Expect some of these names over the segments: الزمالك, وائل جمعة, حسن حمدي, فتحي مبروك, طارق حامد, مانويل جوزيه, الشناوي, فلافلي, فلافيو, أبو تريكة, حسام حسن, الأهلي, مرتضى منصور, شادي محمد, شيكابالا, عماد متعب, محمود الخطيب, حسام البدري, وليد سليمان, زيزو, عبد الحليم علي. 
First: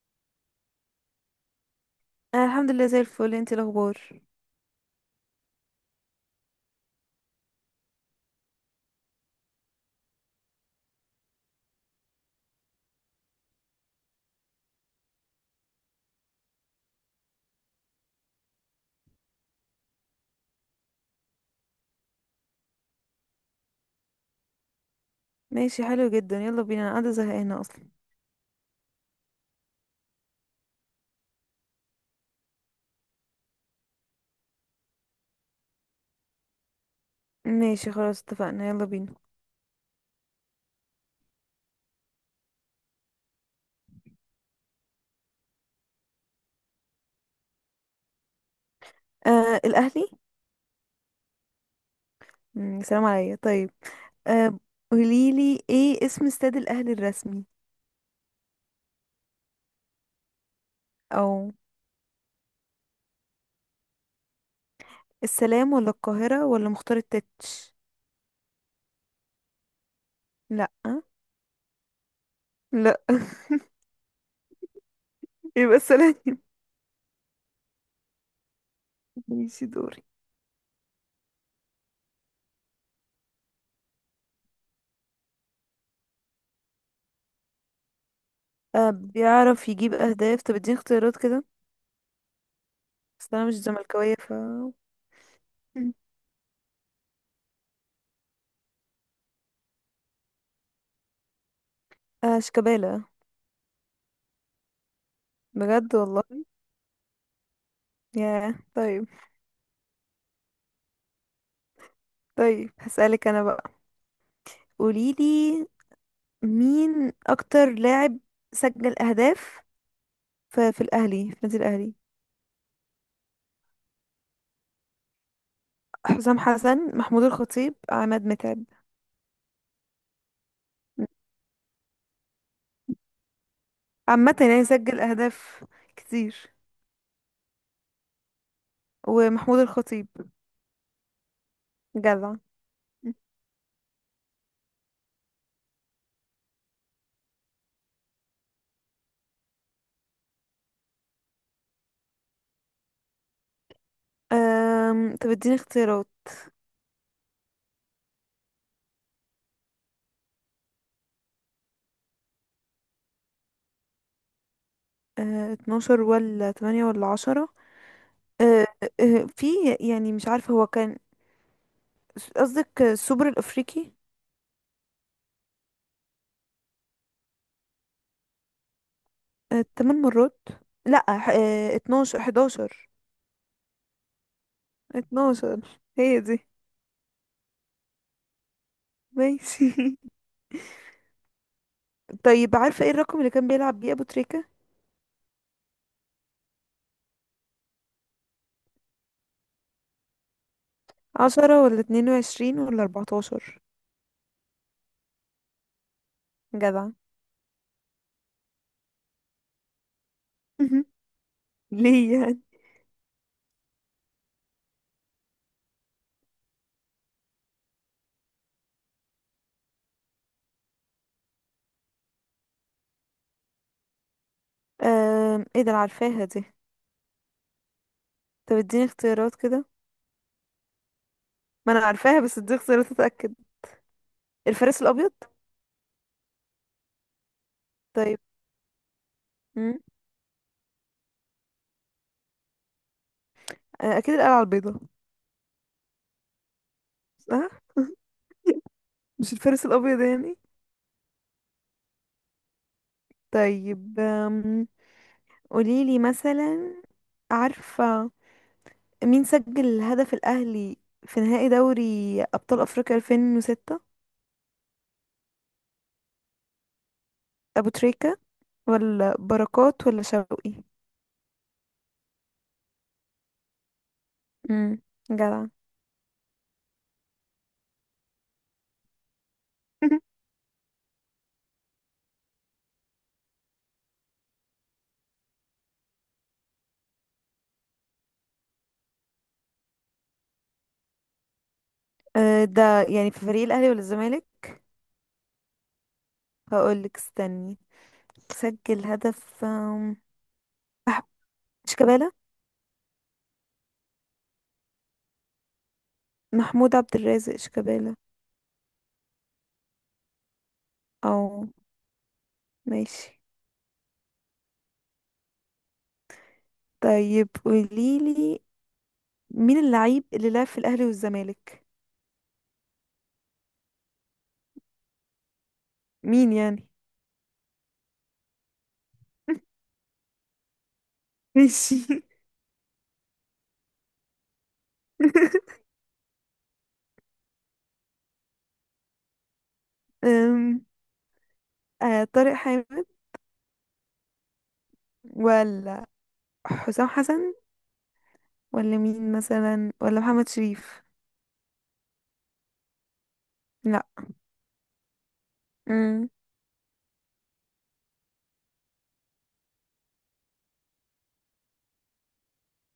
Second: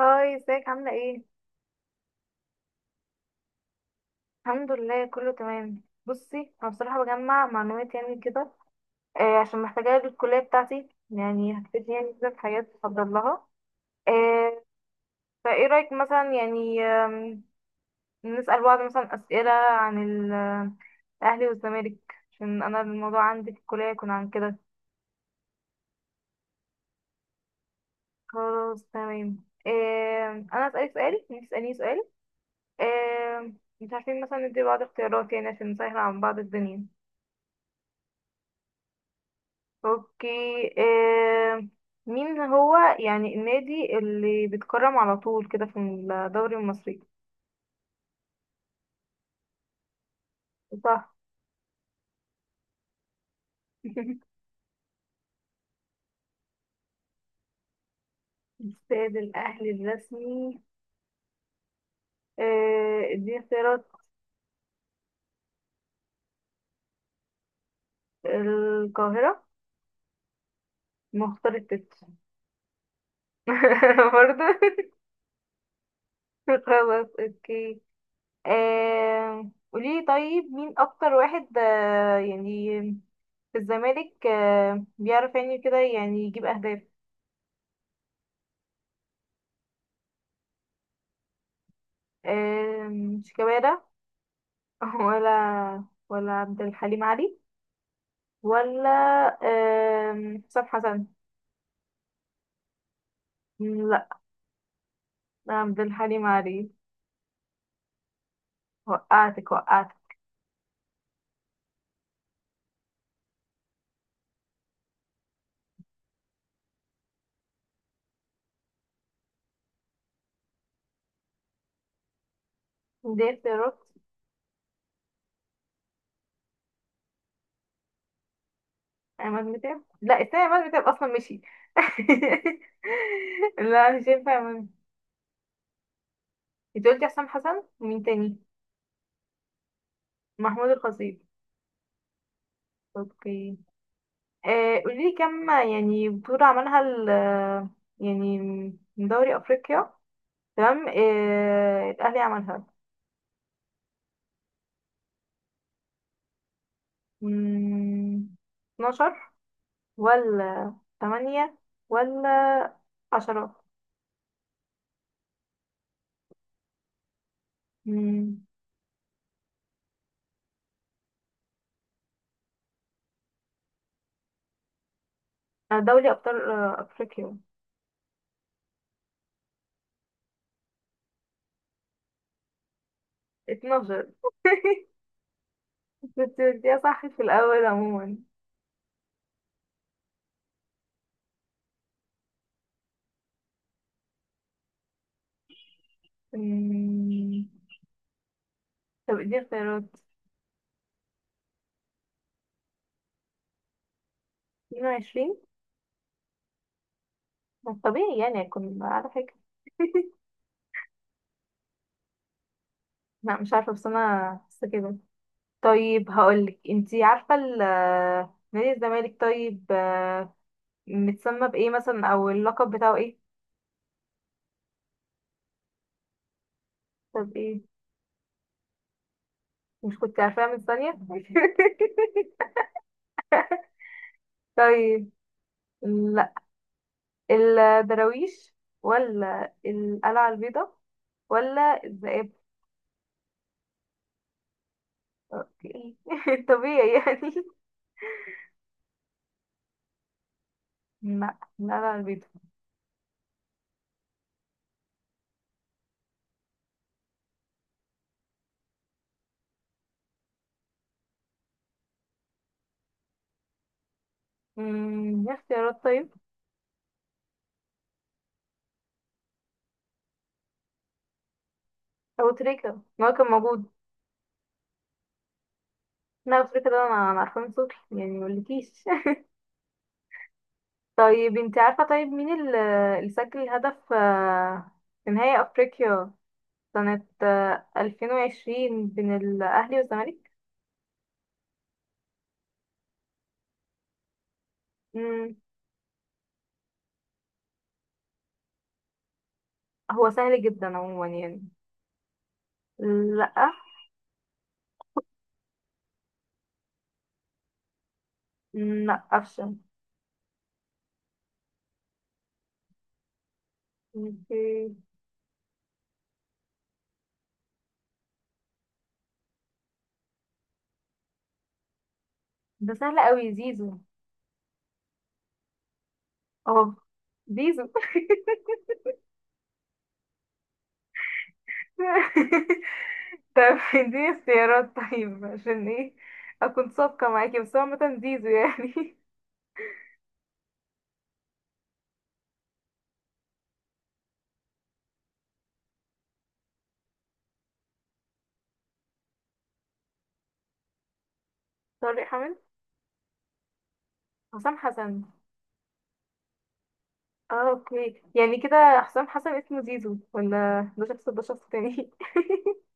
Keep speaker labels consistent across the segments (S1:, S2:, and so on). S1: هاي، ازيك عاملة ايه؟
S2: انا الحمد لله زي الفل. انتي الاخبار؟
S1: الحمد لله، كله تمام. بصي، انا بصراحة بجمع معلومات يعني كده. عشان محتاجاها للكلية بتاعتي، يعني هتفيدني يعني كده، في حاجات بفضل لها. آه فايه رأيك مثلا يعني، نسأل بعض مثلا أسئلة عن ال- الأهلي والزمالك، عشان أنا الموضوع عندي في الكلية يكون عن كده.
S2: ماشي، حلو جدا، يلا بينا، انا قاعده زهقانه اصلا.
S1: خلاص، تمام. أنا أسألك سؤال، انتي تسأليني سؤال. مش عارفين مثلا ندي بعض اختيارات يعني عشان نسهل عن بعض الدنيا.
S2: ماشي خلاص، اتفقنا، يلا بينا.
S1: اوكي. آه. مين هو يعني النادي اللي بيتكرم على طول كده في الدوري المصري؟
S2: آه، الاهلي.
S1: صح.
S2: سلام عليا. طيب، آه، قوليلي ايه اسم استاد الاهلي الرسمي؟
S1: استاد الاهلي الرسمي.
S2: او،
S1: دي اختيارات.
S2: السلام ولا القاهره ولا مختار التتش؟
S1: القاهرة.
S2: لا.
S1: مختار التت.
S2: لا.
S1: برضه.
S2: يبقى السلام.
S1: خلاص، اوكي.
S2: ماشي، دوري.
S1: قولي طيب، مين اكتر واحد يعني في الزمالك بيعرف يعني كده يعني يجيب اهداف؟
S2: آه، بيعرف يجيب اهداف. طب اديني اختيارات كده. بس انا مش
S1: شيكابالا.
S2: زملكاويه ف...
S1: ولا عبد الحليم علي. ولا حسام حسن.
S2: آه، شيكابالا.
S1: لا، عبد
S2: بجد
S1: الحليم
S2: والله.
S1: علي.
S2: ياه، طيب.
S1: وقعتك وقعتك.
S2: طيب، هسألك انا بقى. قوليلي، مين اكتر لاعب سجل اهداف في الاهلي، في النادي الاهلي؟
S1: دي اختيارات.
S2: حسام حسن، محمود الخطيب، عماد متعب.
S1: عماد متعب. لا، التاني عماد متعب اصلا مشي. لا، مش ينفع
S2: عامة يعني
S1: عماد.
S2: سجل اهداف كتير.
S1: انت قلتي حسام حسن ومين تاني؟
S2: ومحمود الخطيب.
S1: محمود الخطيب.
S2: جدع.
S1: اوكي. قولي لي كم يعني بطولة عملها ال، يعني من دوري افريقيا، تمام، الاهلي عملها؟
S2: طب اديني اختيارات.
S1: مم، 12 ولا تمانية ولا 10؟
S2: آه، 12 ولا 8 ولا 10؟
S1: مم.
S2: آه، في يعني مش عارفة هو كان قصدك السوبر الأفريقي.
S1: أنا دولي أبطال أفريقيا.
S2: آه، 8 مرات. لا، آه، 12 11.
S1: 12.
S2: 12، هي دي.
S1: كنت بديها صح في الأول عموما.
S2: ماشي. طيب، عارفة ايه الرقم اللي كان بيلعب بيه أبو تريكة؟
S1: مم. طب اديني اختيارات.
S2: 10 ولا 22 ولا 14؟
S1: 22.
S2: جدع.
S1: ما طبيعي يعني أكون على فكرة.
S2: ليه يعني؟
S1: لا، مش عارفة، بس أنا بس كده. طيب، هقولك انتي عارفة نادي الزمالك طيب، متسمى بإيه مثلا أو اللقب بتاعه إيه؟
S2: ايه ده، انا عارفاها دي.
S1: طب إيه؟
S2: طب اديني اختيارات كده.
S1: مش كنت عارفاها من ثانية؟
S2: ما انا عارفاها، بس اديني اختيارات اتأكد. الفارس
S1: طيب،
S2: الأبيض؟
S1: لا،
S2: طيب.
S1: الدراويش ولا
S2: مم.
S1: القلعة البيضاء ولا الذئاب؟
S2: آه، اكيد القلعة البيضاء.
S1: اوكي. طبيعي يعني.
S2: صح. مش الفارس الابيض يعني.
S1: لا، القلعة البيضاء.
S2: طيب، قوليلي مثلا، عارفة مين سجل الهدف الاهلي في نهائي دوري ابطال افريقيا 2006؟
S1: ايه اختيارات طيب؟
S2: ابو تريكة ولا بركات ولا شوقي؟
S1: أبو تريكة، ما هو كان موجود.
S2: امم جدع.
S1: لا، أبو تريكة ده أنا عارفاه من صوتي يعني مقولكيش. طيب، انت عارفة طيب مين اللي سجل هدف في نهائي أفريقيا سنة 2020 بين الأهلي والزمالك؟
S2: أه، ده يعني في فريق الاهلي ولا الزمالك؟
S1: مم،
S2: هقولك، استني. سجل هدف.
S1: هو سهل جدا
S2: أح-
S1: عموما يعني.
S2: شيكابالا.
S1: لأ.
S2: محمود عبد الرازق شيكابالا.
S1: لا، افشل.
S2: او، ماشي.
S1: اوكي.
S2: طيب، قوليلي مين اللعيب اللي لعب في الأهلي والزمالك؟
S1: ده سهل قوي، زيزو.
S2: مين يعني؟
S1: اه زيزو.
S2: ماشي.
S1: طب اديني اختيارات طيب، عشان ايه اكون صادقة معاكي، بس هو عامة زيزو يعني.
S2: أم، آه، طارق حامد ولا حسام حسن ولا مين مثلا، ولا محمد شريف؟
S1: طارق حامد.
S2: لا.
S1: حسام حسن.
S2: أم،
S1: اه اوكي، يعني كده حسام حسن اسمه زيزو، ولا ده شخص تاني؟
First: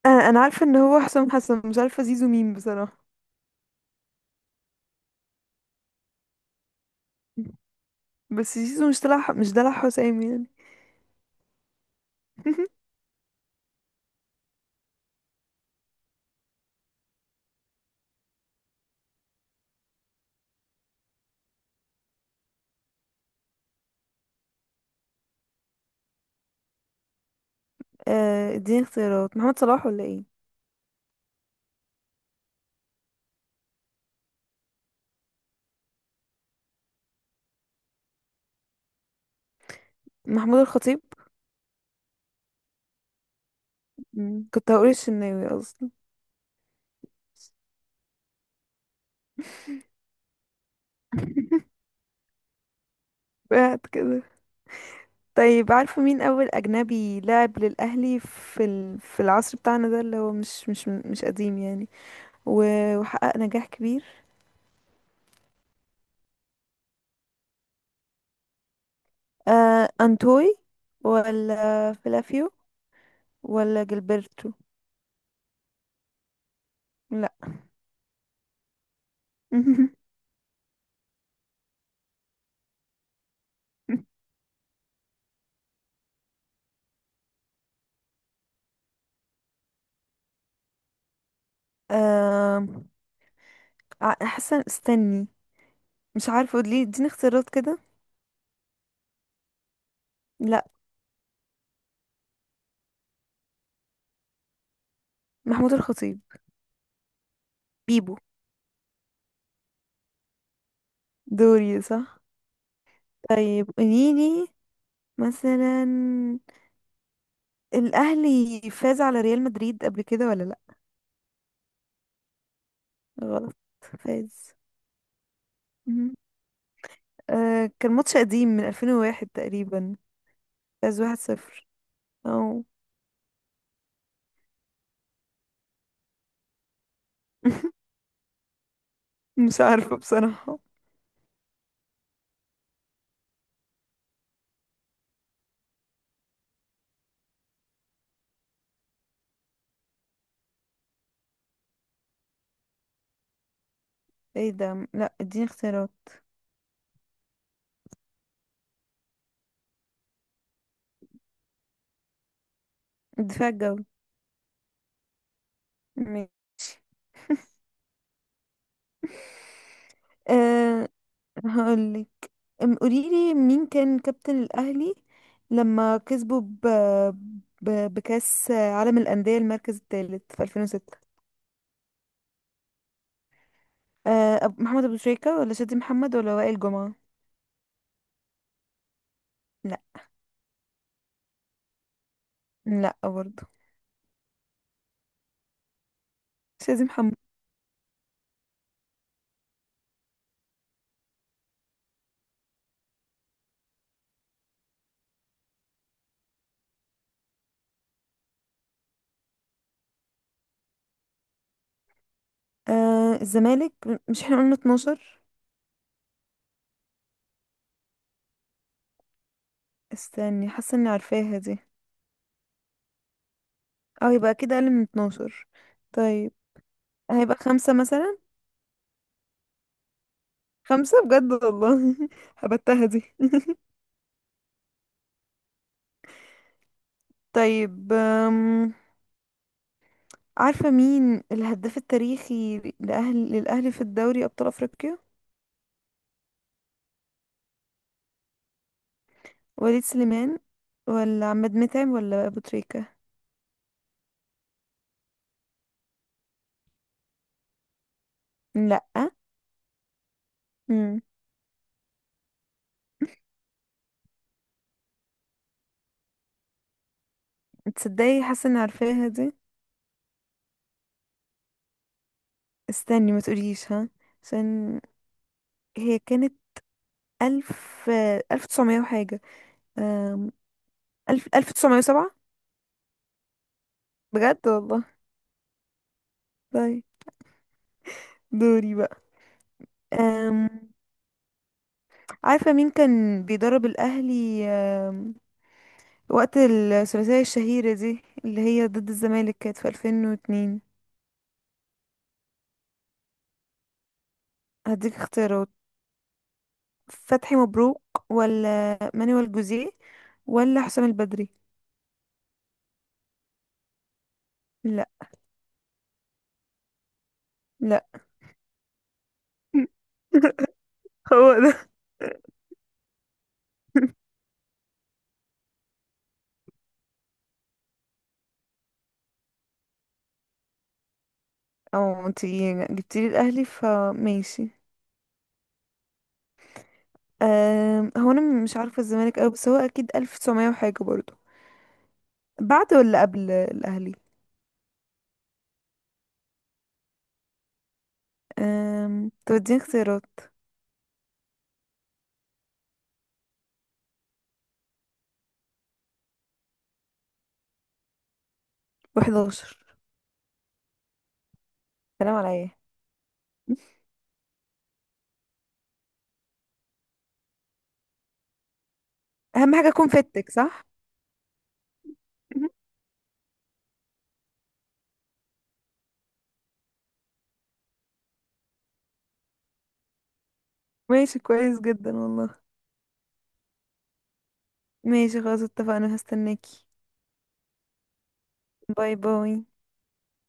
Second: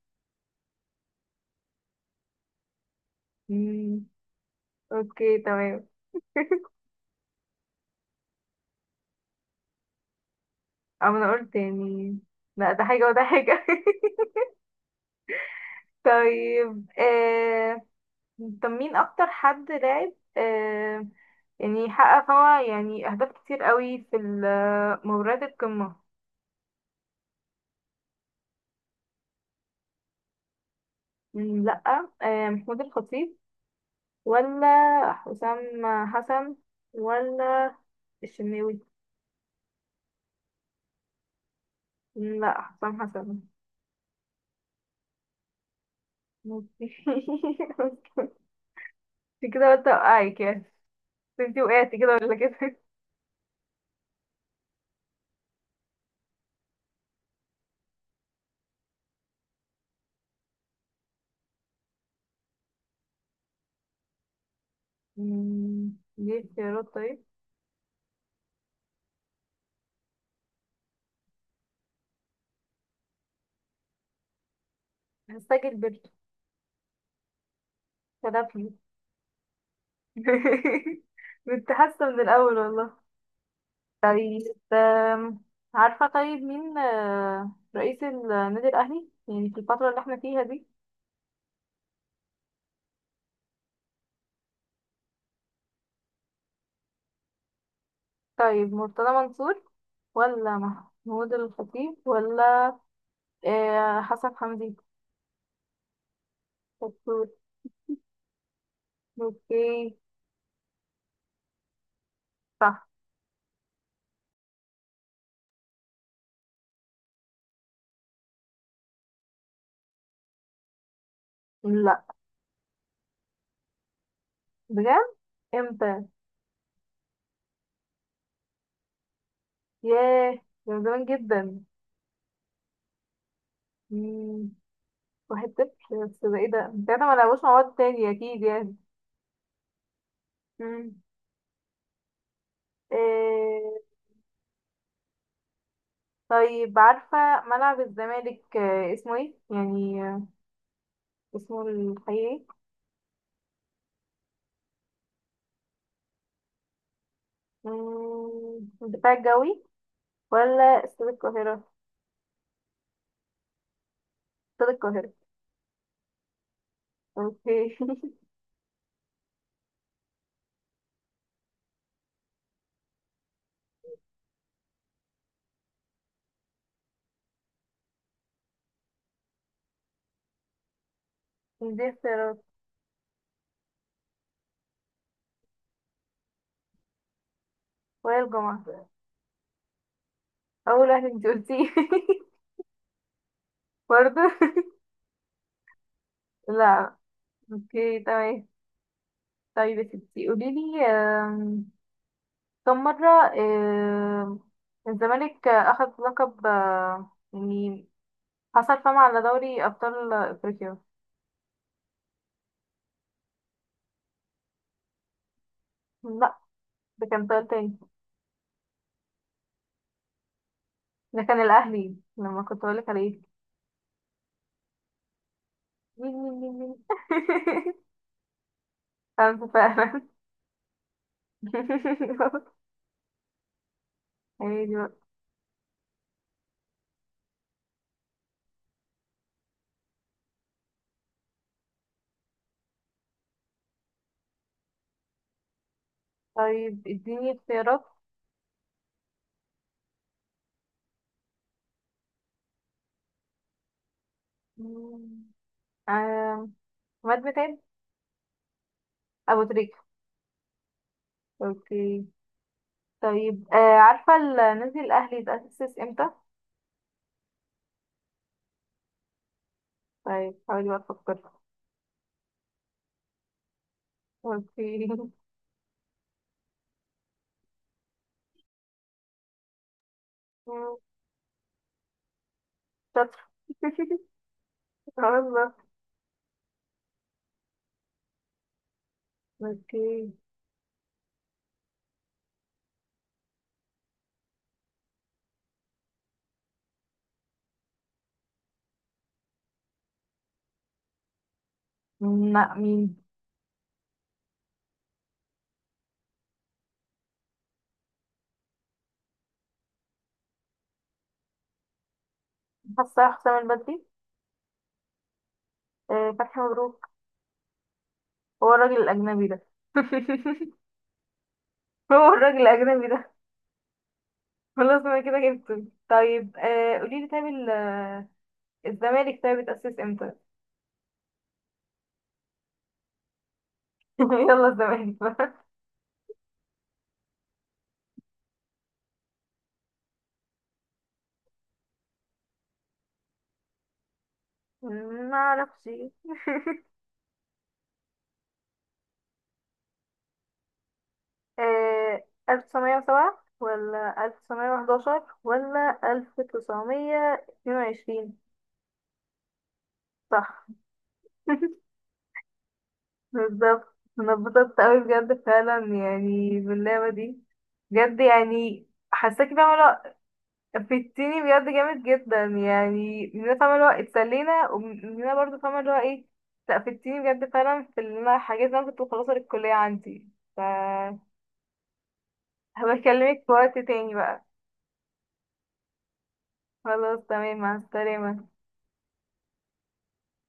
S2: آه، انا عارفه ان هو حسام حسن، مش عارفه زيزو مين بصراحه.
S1: مم، اوكي، تمام.
S2: بس زيزو مش طلع مش دلع حسام يعني.
S1: أو انا قلت يعني. لا، ده حاجة وده حاجة. طيب، طب مين اكتر حد لعب، يعني حقق هو يعني اهداف كتير قوي في مباريات القمة؟
S2: آه، اديني اختيارات. محمد صلاح ولا ايه؟
S1: لا. محمود الخطيب، ولا حسام حسن، ولا الشناوي؟
S2: محمود الخطيب.
S1: لا، حسام حسن.
S2: مم. كنت هقول الشناوي اصلا.
S1: ماشي. انت كده قلت اوقعك يعني، بس انت وقعتي كده ولا كده.
S2: بعد كده. طيب، عارفة مين أول أجنبي لعب للأهلي في العصر بتاعنا ده، اللي هو مش قديم يعني، وحقق نجاح كبير؟
S1: ليه اختيارات طيب؟
S2: آه، أنتوي ولا فلافيو ولا جilberto؟
S1: هستعجل برضه.
S2: لا.
S1: فلافلي. كنت حاسة من الأول والله. طيب، آم، عارفة طيب مين رئيس النادي الأهلي يعني في الفترة اللي احنا فيها دي؟
S2: آه... حسن، استني. مش عارفة، ليه اديني اختيارات كده؟
S1: طيب، مرتضى منصور ولا
S2: لا،
S1: محمود الخطيب ولا حسن حمدي؟
S2: محمود الخطيب.
S1: شطور.
S2: بيبو.
S1: اوكي.
S2: دوري، صح.
S1: صح.
S2: طيب، قوليلي مثلا، الأهلي فاز على ريال مدريد قبل كده ولا لأ؟
S1: لا.
S2: غلط. فاز.
S1: بجد؟ امتى؟
S2: مهم. آه، كان ماتش قديم من 2001 تقريبا.
S1: ياه، ده من
S2: فاز
S1: زمان جدا.
S2: 1-0. او.
S1: مم، 1-0؟ بس ده ايه، ده انت ما لعبوش مع بعض تاني اكيد يعني.
S2: مش عارفة بصراحة.
S1: مم. آه، طيب، عارفة ملعب الزمالك اسمه ايه يعني، اسمه الحقيقي؟
S2: ايه ده؟ لا، اديني اختيارات.
S1: الدفاع الجوي ولا استاد القاهرة؟
S2: الدفاع الجوي.
S1: استاد القاهرة.
S2: ماشي.
S1: اوكي.
S2: أه، هقولك. قوليلي مين كان كابتن الأهلي لما كسبوا بكأس عالم الأندية المركز الثالث في 2006؟
S1: دي اختيارات.
S2: محمد أبو شريكة ولا شادي محمد ولا وائل جمعة؟
S1: وهي الجمعة.
S2: لا.
S1: أول واحد انتي قلتيه.
S2: لا برضه.
S1: برضه.
S2: شادي
S1: لا.
S2: محمد.
S1: اوكي، تمام. طيب يا ستي قوليلي، كم مرة، آم، الزمالك أخذ لقب، يعني حصل فم على دوري أبطال أفريقيا؟
S2: آه، الزمالك، مش احنا قلنا 12؟
S1: لا، ده كان سؤال تاني.
S2: استني، حاسة اني
S1: ده
S2: عارفاها
S1: كان
S2: دي.
S1: الأهلي لما كنت بقولك عليه.
S2: اه، يبقى اكيد اقل من 12.
S1: مين
S2: طيب،
S1: مين مين مين.
S2: هيبقى خمسة مثلا.
S1: خمسة فعلا.
S2: خمسة، بجد والله. هبتها دي.
S1: عادي بقى.
S2: طيب، عارفة مين الهداف التاريخي للأهلي في الدوري أبطال أفريقيا؟
S1: طيب، اديني اختيارات.
S2: وليد سليمان ولا عماد متعب ولا أبو تريكة؟
S1: مم. آم، عماد متعب.
S2: لأ.
S1: أبو تريكة.
S2: مم.
S1: اوكي. طيب، عارفة نادي الأهلي اتأسس امتى؟
S2: تصدقي حاسة اني عارفاها دي.
S1: طيب حاولي بقى تفكري.
S2: استني ما تقوليش، ها، عشان
S1: اوكي.
S2: هي كانت ألف تسعمية وحاجة. أم...
S1: مم،
S2: ألف تسعمية وسبعة.
S1: شاطرة.
S2: بجد والله.
S1: والله.
S2: طيب، دوري بقى.
S1: اوكي.
S2: أم... عارفة مين كان بيدرب الأهلي وقت الثلاثية الشهيرة دي اللي هي ضد الزمالك، كانت في 2002؟
S1: لا، مين؟
S2: هديك اختيارات. فتحي مبروك ولا مانويل جوزيه ولا حسام البدري؟
S1: حاسة حسام البدري.
S2: لا.
S1: فتحي مبروك.
S2: لا.
S1: هو الراجل الأجنبي ده.
S2: هو ده.
S1: هو الراجل الأجنبي ده. خلاص، أنا كده جبته. طيب، قوليلي طيب، الزمالك طيب اتأسس امتى؟
S2: اه، انتي جبتيلي الأهلي
S1: يلا،
S2: فماشي.
S1: الزمالك بقى.
S2: هو أنا مش عارفة الزمالك أوي، بس هو أكيد ألف تسعمية وحاجة برضه، بعد ولا قبل الأهلي؟
S1: ما اعرفش.
S2: توديني اختيارات.
S1: آه، 1907 ولا 1911 ولا 1922؟
S2: و11.
S1: صح.
S2: سلام على ايه.
S1: بالظبط، انا اتبسطت قوي بجد فعلا يعني باللعبة دي، بجد يعني حاساكي
S2: أهم حاجة
S1: فاهمة.
S2: أكون فيتك صح.
S1: فدتيني بجد جامد جدا، يعني مننا فاهمة اللي هو اتسلينا، ومننا برضه فاهمة اللي هو ايه. لا، فدتيني بجد فعلا في اللي انا حاجات اللي انا كنت مخلصة للكلية عندي، ف
S2: ماشي كويس جدا والله.
S1: هبكلمك في وقت تاني بقى.
S2: ماشي خلاص، اتفقنا، هستناكي.
S1: خلاص، تمام. مع السلامة.
S2: باي باي.